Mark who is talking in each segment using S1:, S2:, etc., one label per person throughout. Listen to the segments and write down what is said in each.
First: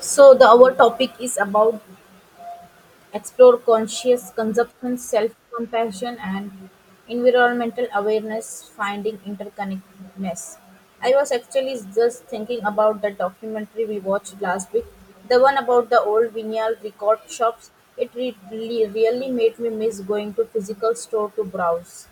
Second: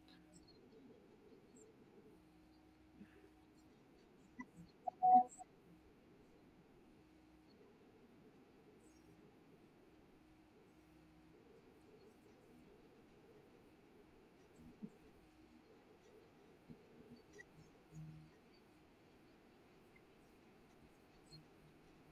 S1: So the our topic is about explore conscious consumption, self-compassion, and environmental awareness, finding interconnectedness. I was actually just thinking about the documentary we watched last week, the one about the old vinyl record shops. It really made me miss going to physical store to browse.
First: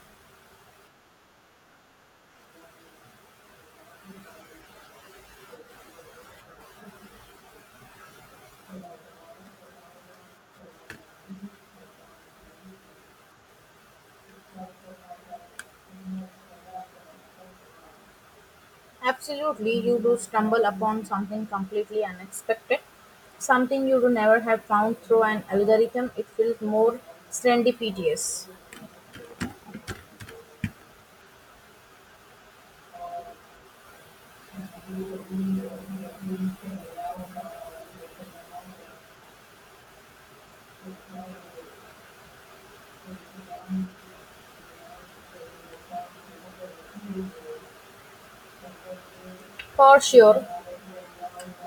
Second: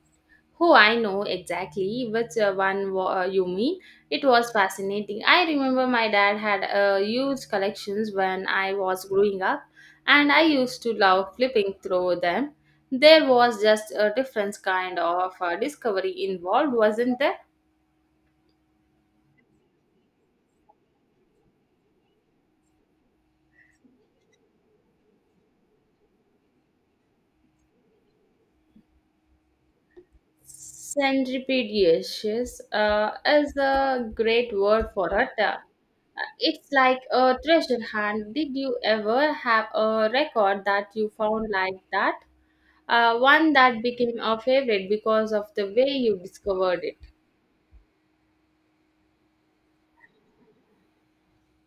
S2: Oh, I know exactly which you mean. It was fascinating. I remember my dad had huge collections when I was growing up, and I used to love flipping through them. There was just a different kind of discovery involved, wasn't there?
S1: Absolutely, you do stumble upon something completely unexpected, something you would never have found through an algorithm. It feels more serendipitous.
S2: Centripede, yes, yes, is a great word for it. It's like a treasure hunt. Did you ever have a record that you found like that? One that became a favorite because of the way you discovered it.
S1: For sure,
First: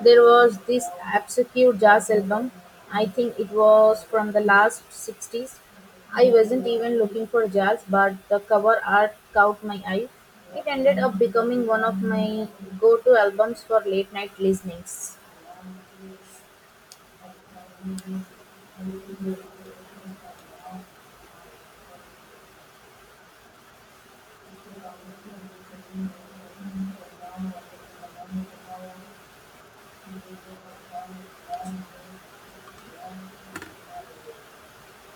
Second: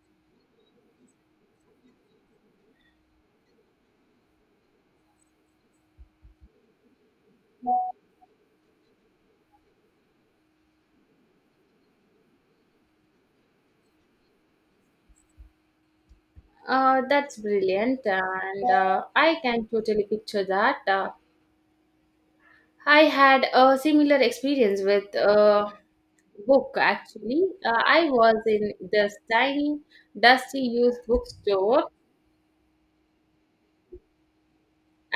S1: there was this obscure jazz album. I think it was from the last 60s. I wasn't even looking for jazz, but the cover art caught my eye. It ended up becoming one of my go to albums for late night listenings.
S2: That's brilliant, and I can totally picture that. I had a similar experience with a. book, actually. I was in this tiny dusty used bookstore,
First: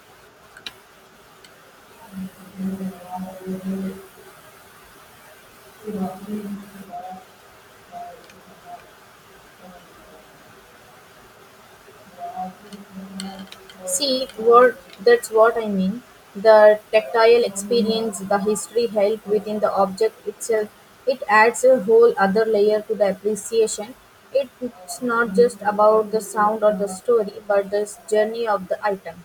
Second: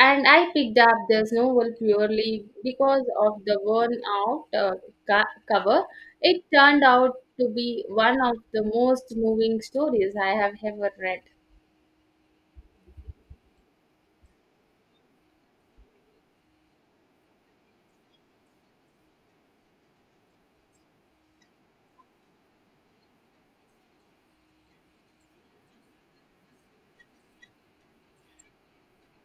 S2: and I picked up this novel purely because of the worn out cover. It turned out to be one of the most moving stories I have ever read.
S1: See, what That's what I mean. The tactile experience, the history held within the object itself, it adds a whole other layer to the appreciation. It's not just about the sound or the story, but the journey of the item.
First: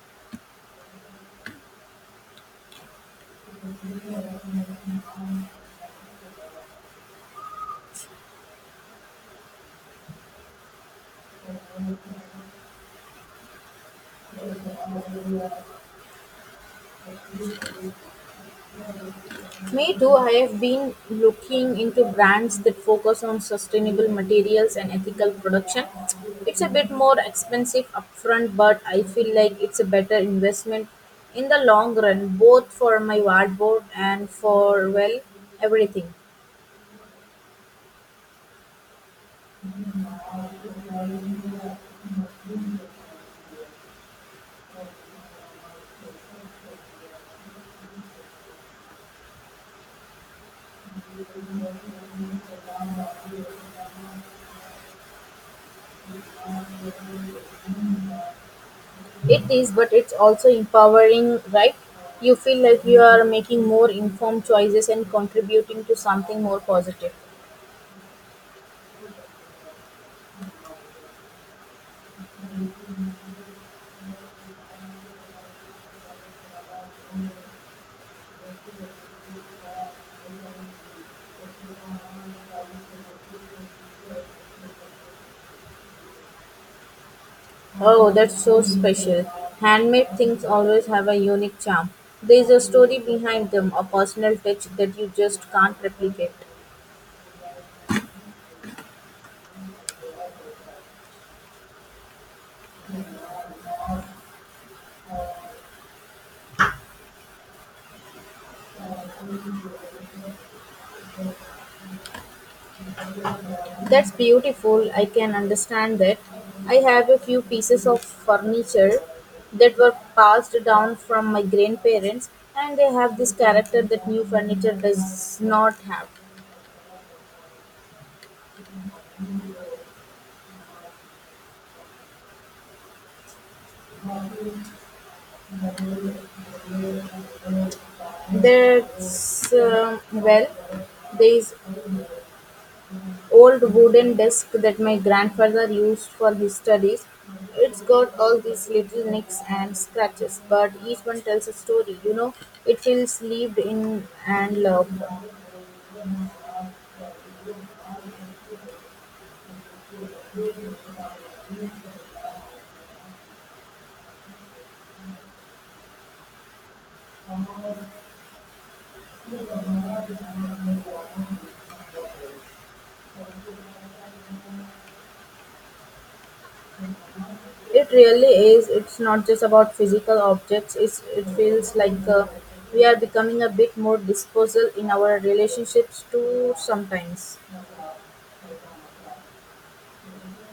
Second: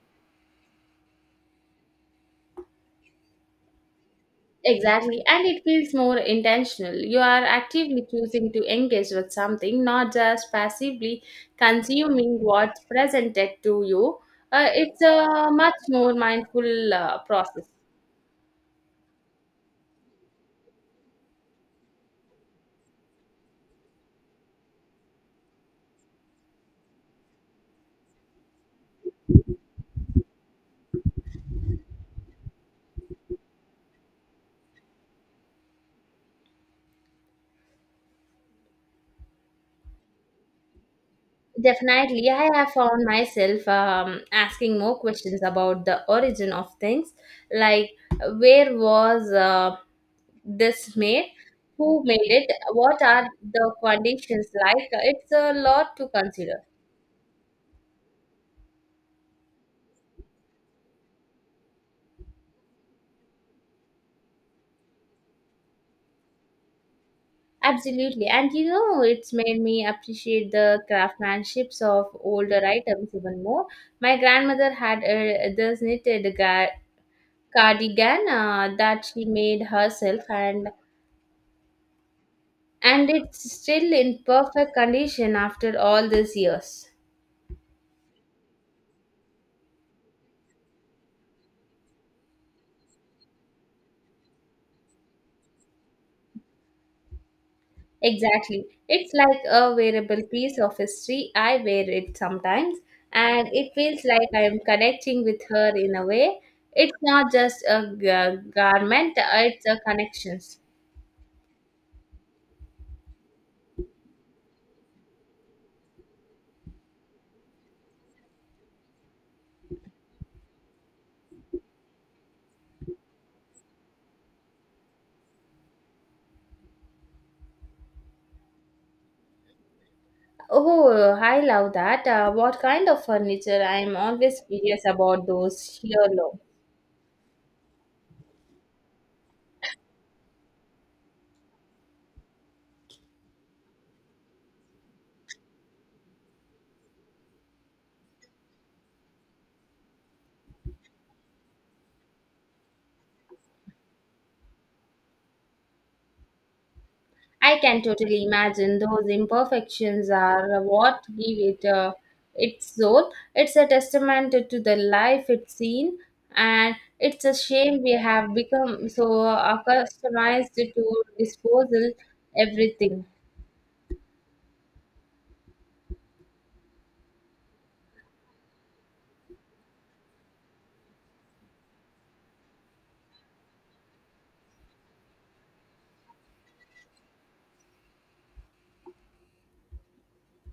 S2: Exactly, and it feels more intentional. You are actively choosing to engage with something, not just passively consuming what's presented to you. It's a much more mindful process.
S1: Me too, I have been looking into brands that focus on sustainable materials and ethical production. It's a bit more expensive upfront, but I feel like it's a better investment in the long run, both for my wardrobe and for, well, everything.
S2: Definitely, I have found myself asking more questions about the origin of things, like where was this made, who made it, what are the conditions like. It's a lot to consider.
S1: It is, but it's also empowering, right? You feel like you are making more informed choices and contributing to something more positive.
S2: Absolutely. And you know, it's made me appreciate the craftsmanships of older items even more. My grandmother had a, this knitted cardigan that she made herself, and it's still in perfect condition after all these years.
S1: Oh, that's so special. Handmade things always have a unique charm. There's a story behind them, a personal touch that you just can't replicate.
S2: Exactly. It's like a wearable piece of history. I wear it sometimes and it feels like I'm connecting with her in a way. It's not just a garment, it's a connection.
S1: That's beautiful. I can understand that. I have a few pieces of furniture that were passed down from my grandparents, and they have this character that new furniture does not have.
S2: Oh, I love that. What kind of furniture? I'm always curious about those sheer low.
S1: That's well, there is old wooden desk that my grandfather used for his studies. It's got all these little nicks and scratches, but each one tells a story. You know, it feels lived in and loved.
S2: I can totally imagine those imperfections are what give it its soul. It's a testament to the life it's seen, and it's a shame we have become so accustomed to disposal everything.
S1: It really is. It's not just about physical objects. It feels like we are becoming a bit more disposal in our relationships too sometimes.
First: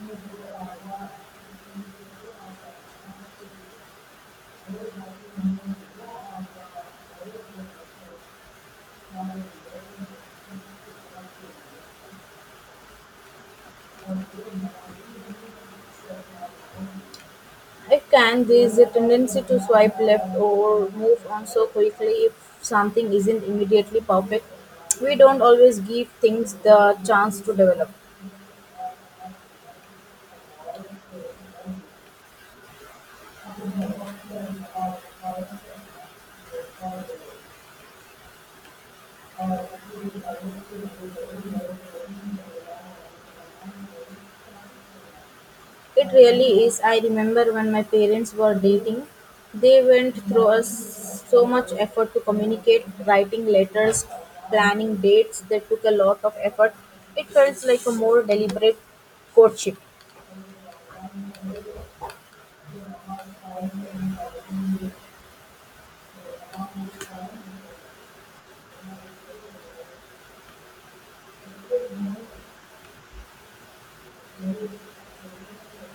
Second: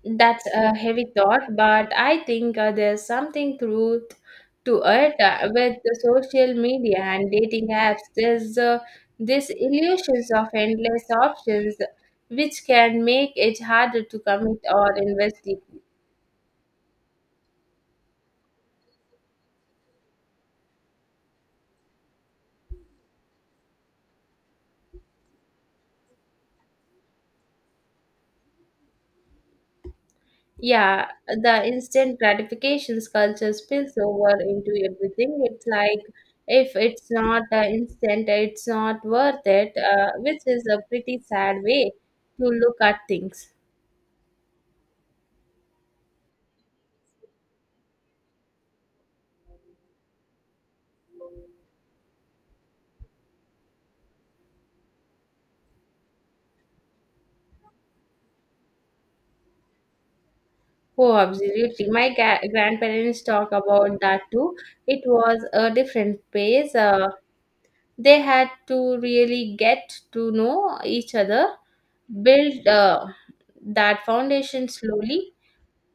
S2: That's a heavy thought, but I think there's something truth to it with the social media and dating apps. There's this illusions of endless options, which can make it harder to commit or invest deeply.
S1: It can. There is a tendency to swipe left or move on so quickly if something isn't immediately perfect. We don't always give things the chance to develop.
S2: Yeah, the instant gratifications culture spills over into everything. It's like if it's not instant, it's not worth it, which is a pretty sad way to look at things.
S1: It really is. I remember when my parents were dating, they went through us so much effort to communicate, writing letters, planning dates. They took a lot of effort. It felt like a more deliberate courtship.
S2: Oh, absolutely. My grandparents talk about that too. It was a different pace. They had to really get to know each other, build that foundation slowly.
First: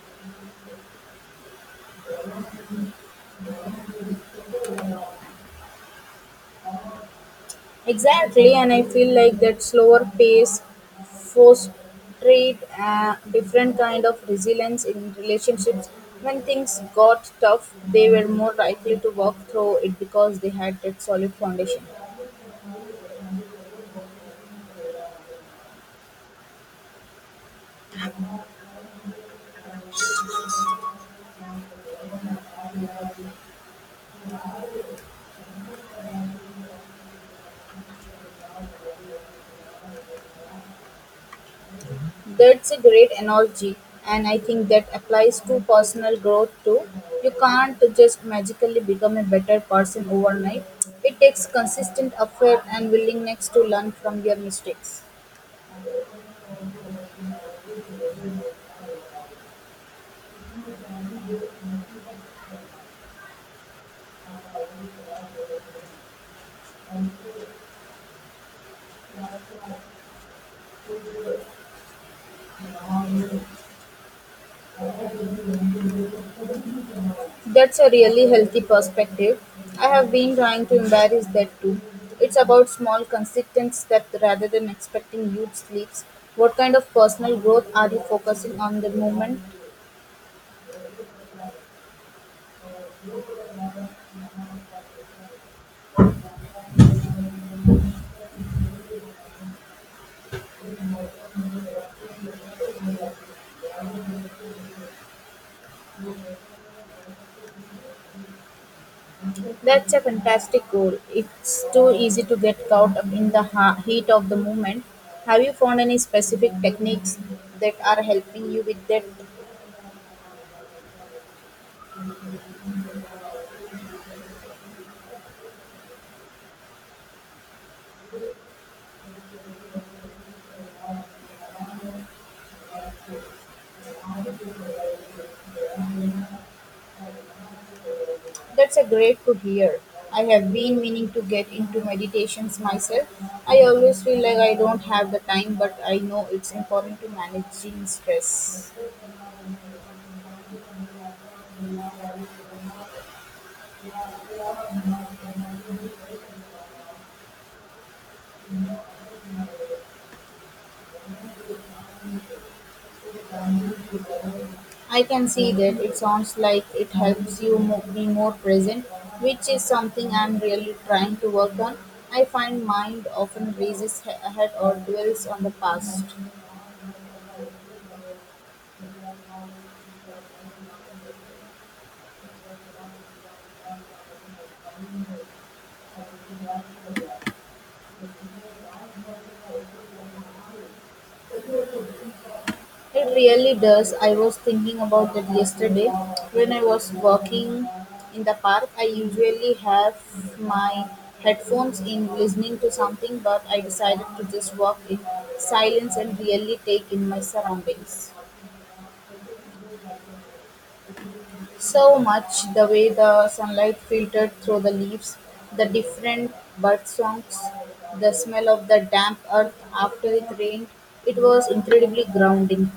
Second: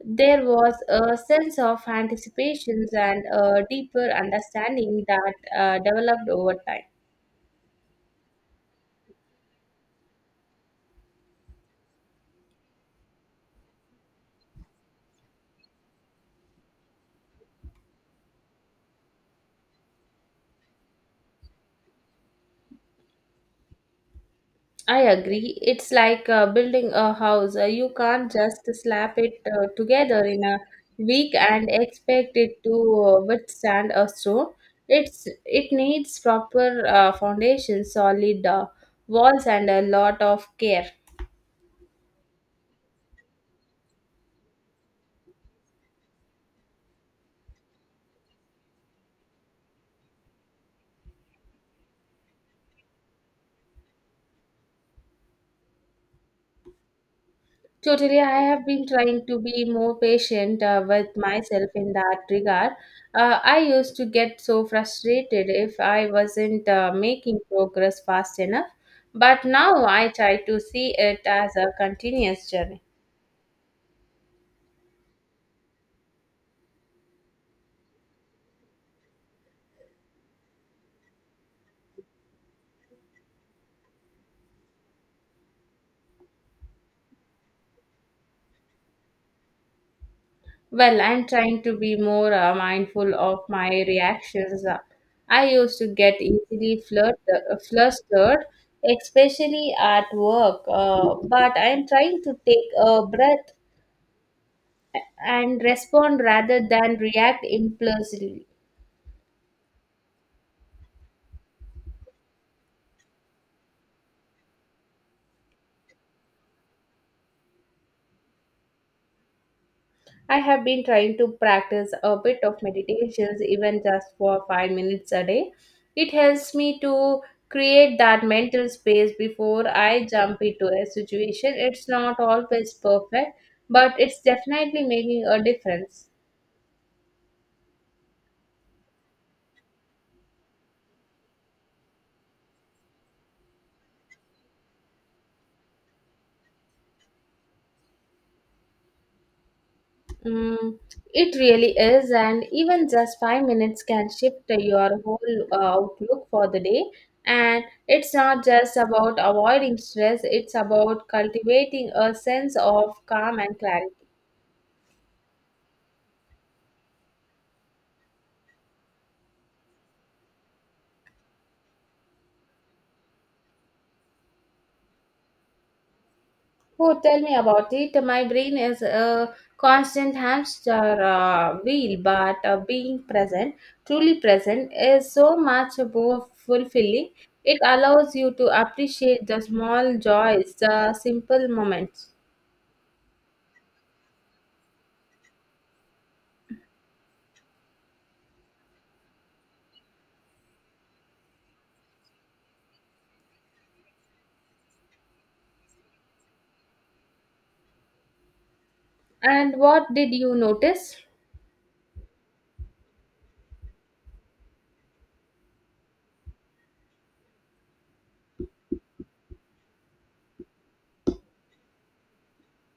S2: There was a sense of anticipations and a deeper understanding that developed over time.
S1: Exactly, and I feel like that slower pace frustrated a different kind of resilience in relationships. When things got tough, they were more likely to work through it because they had that solid foundation.
S2: I agree. It's like building a house. You can't just slap it together in a week and expect it to withstand a storm. It needs proper foundation, solid walls, and a lot of care.
S1: That's a great analogy, and I think that applies to personal growth too. You can't just magically become a better person overnight. It takes consistent effort and willingness to learn from your mistakes.
S2: Totally, I have been trying to be more patient with myself in that regard. I used to get so frustrated if I wasn't making progress fast enough, but now I try to see it as a continuous journey.
S1: That's a really healthy perspective. I have been trying to embrace that too. It's about small, consistent steps rather than expecting huge leaps. What kind of personal growth are you focusing on the moment?
S2: Well, I'm trying to be more mindful of my reactions. I used to get easily flustered, especially at work, but I'm trying to take a breath and respond rather than react impulsively.
S1: That's a fantastic goal. It's too easy to get caught up in the heat of the moment. Have you found any specific techniques that are helping you with that?
S2: I have been trying to practice a bit of meditations, even just for 5 minutes a day. It helps me to create that mental space before I jump into a situation. It's not always perfect, but it's definitely making a difference.
S1: That's a great to hear. I have been meaning to get into meditations myself. I always feel like I don't have the time, but I know it's important to managing stress.
S2: Mm, it really is, and even just 5 minutes can shift your whole outlook for the day. And it's not just about avoiding stress, it's about cultivating a sense of calm and clarity.
S1: I can see that it sounds like it helps you be more present, which is something I'm really trying to work on. I find mind often races ahead or dwells on the past.
S2: Oh, tell me about it. My brain is a constant hamster wheel, but being present, truly present, is so much more fulfilling. It allows you to appreciate the small joys, the simple moments.
S1: It really does. I was thinking about that yesterday when I was walking in the park. I usually have my headphones in listening to something, but I decided to just walk in silence and really take in my surroundings.
S2: And what did you notice?
S1: So much the way the sunlight filtered through the leaves, the different bird songs, the smell of the damp earth after it rained. It was incredibly grounding.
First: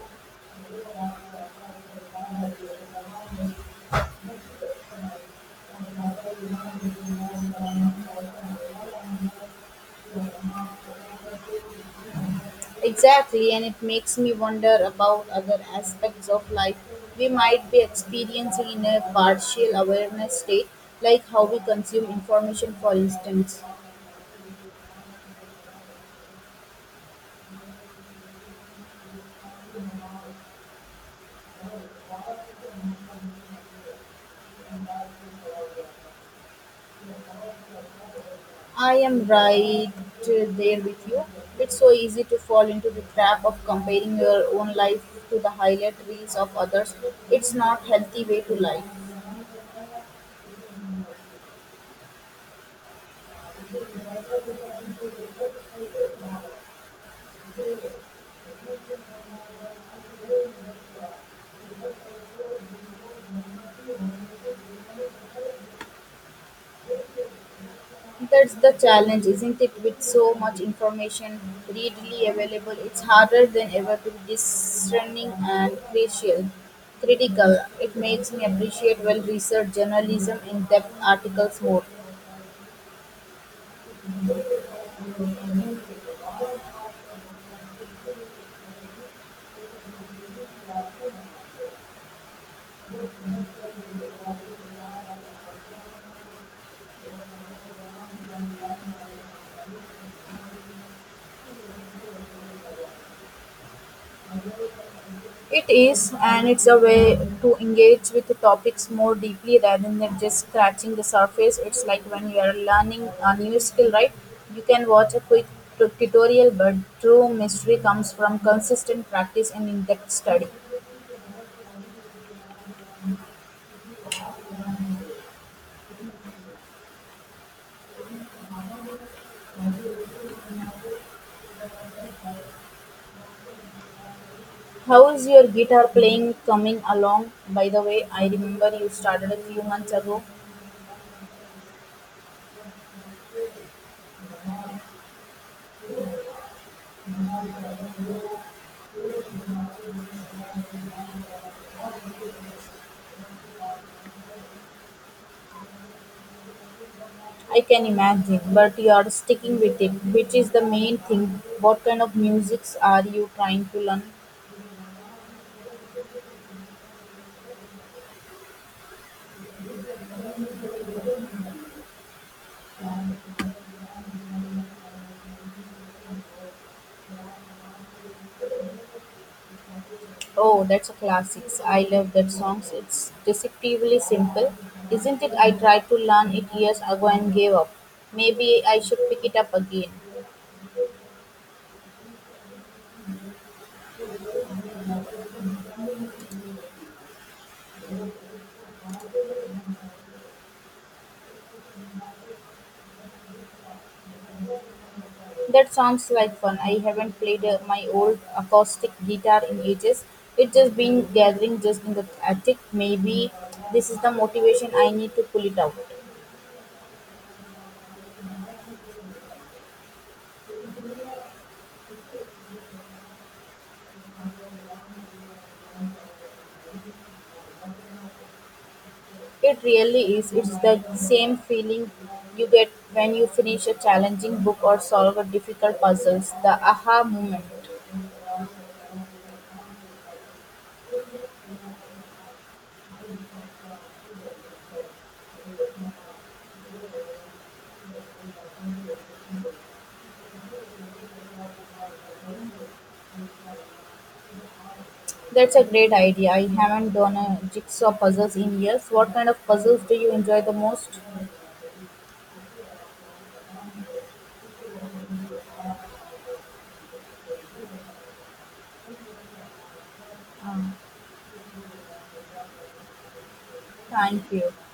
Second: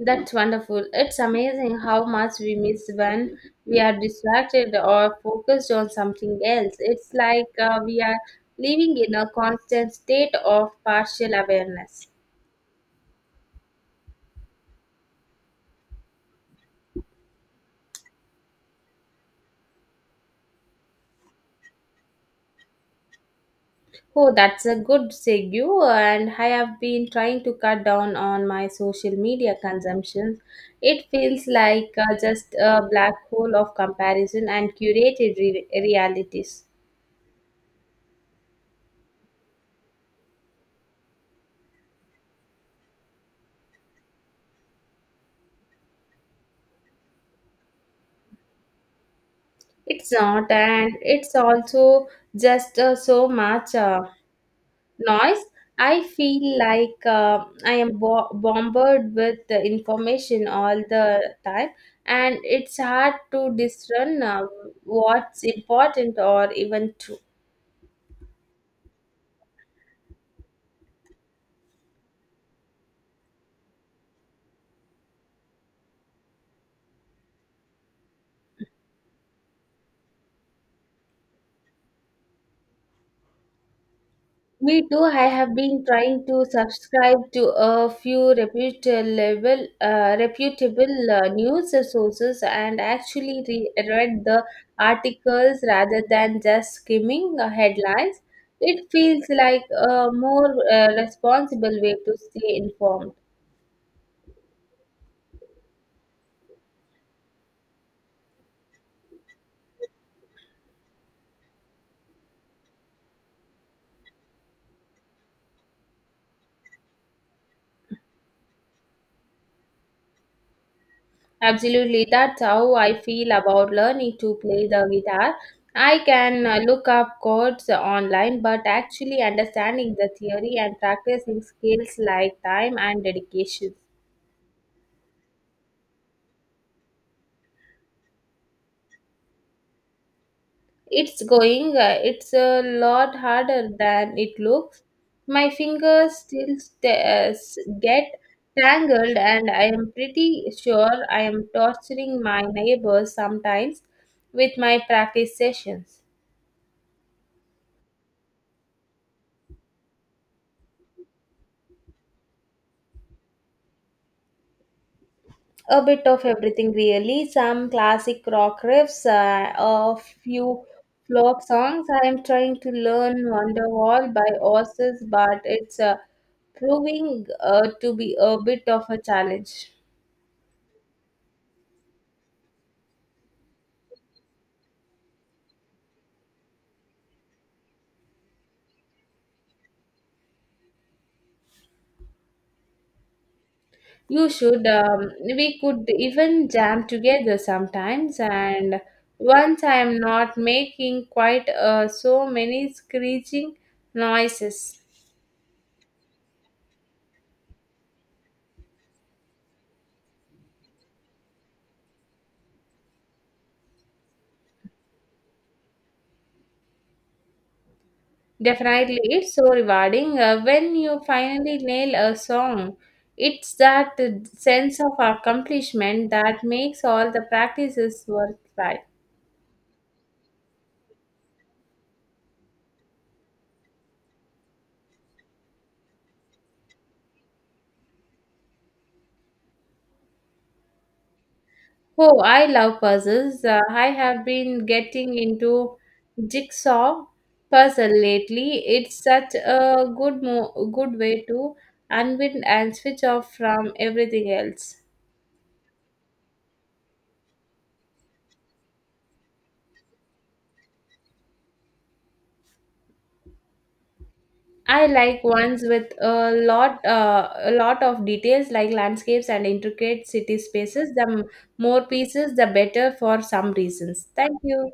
S2: That's wonderful. It's amazing how much we miss when we are distracted or focused on something else. It's like we are living in a constant state of partial awareness.
S1: Exactly, and it makes me wonder about other aspects of life we might be experiencing in a partial awareness state, like how we consume information, for instance.
S2: Oh, that's a good segue. And I have been trying to cut down on my social media consumption. It feels like just a black hole of comparison and curated realities.
S1: I am right there with you. It's so easy to fall into the trap of comparing your own life to the highlight reels of others. It's not healthy way to life.
S2: It's not, and it's also just so much noise. I feel like I am bombarded with the information all the time, and it's hard to discern what's important or even true.
S1: That's the challenge, isn't it? With so much information readily available, it's harder than ever to be discerning and crucial. Critical. It makes me appreciate well researched journalism in depth articles more.
S2: Me too. I have been trying to subscribe to a few reputable news sources and actually read the articles rather than just skimming headlines. It feels like a more responsible way to stay informed.
S1: It is, and it's a way to engage with the topics more deeply rather than just scratching the surface. It's like when you are learning a new skill, right? You can watch a quick tutorial, but true mystery comes from consistent practice and in depth study.
S2: Absolutely, that's how I feel about learning to play the guitar. I can look up chords online, but actually understanding the theory and practicing skills like time and dedication.
S1: How's your guitar playing coming along? By the way, I remember you started a few months ago.
S2: It's going, it's a lot harder than it looks. My fingers still get tangled, and I am pretty sure I am torturing my neighbors sometimes with my practice sessions.
S1: I can imagine, but you are sticking with it, which is the main thing. What kind of musics are you trying to learn?
S2: A bit of everything, really. Some classic rock riffs, a few folk songs. I am trying to learn Wonderwall by Oasis, but it's proving to be a bit of a challenge.
S1: Oh, that's a classics. I love that songs. It's deceptively simple, isn't it? I tried to learn it years ago and gave up. Maybe I should pick it up again.
S2: You should. We could even jam together sometimes. And once I am not making quite so many screeching noises.
S1: That sounds like fun. I haven't played my old acoustic guitar in ages. It's just been gathering just in the attic. Maybe this is the motivation I need to pull it out.
S2: Definitely, it's so rewarding when you finally nail a song. It's that sense of accomplishment that makes all the practices worthwhile.
S1: It really is. It's the same feeling you get when you finish a challenging book or solve a difficult puzzles. The aha moment.
S2: Oh, I love puzzles. I have been getting into jigsaw puzzle lately. It's such a good way to unwind and switch off from everything else.
S1: That's a great idea. I haven't done a jigsaw puzzles in years. What kind of puzzles do you enjoy the most?
S2: I like ones with a lot of details like landscapes and intricate city
S1: Um,
S2: spaces. The more pieces, the better for some reasons.
S1: thank
S2: Thank
S1: you.
S2: you.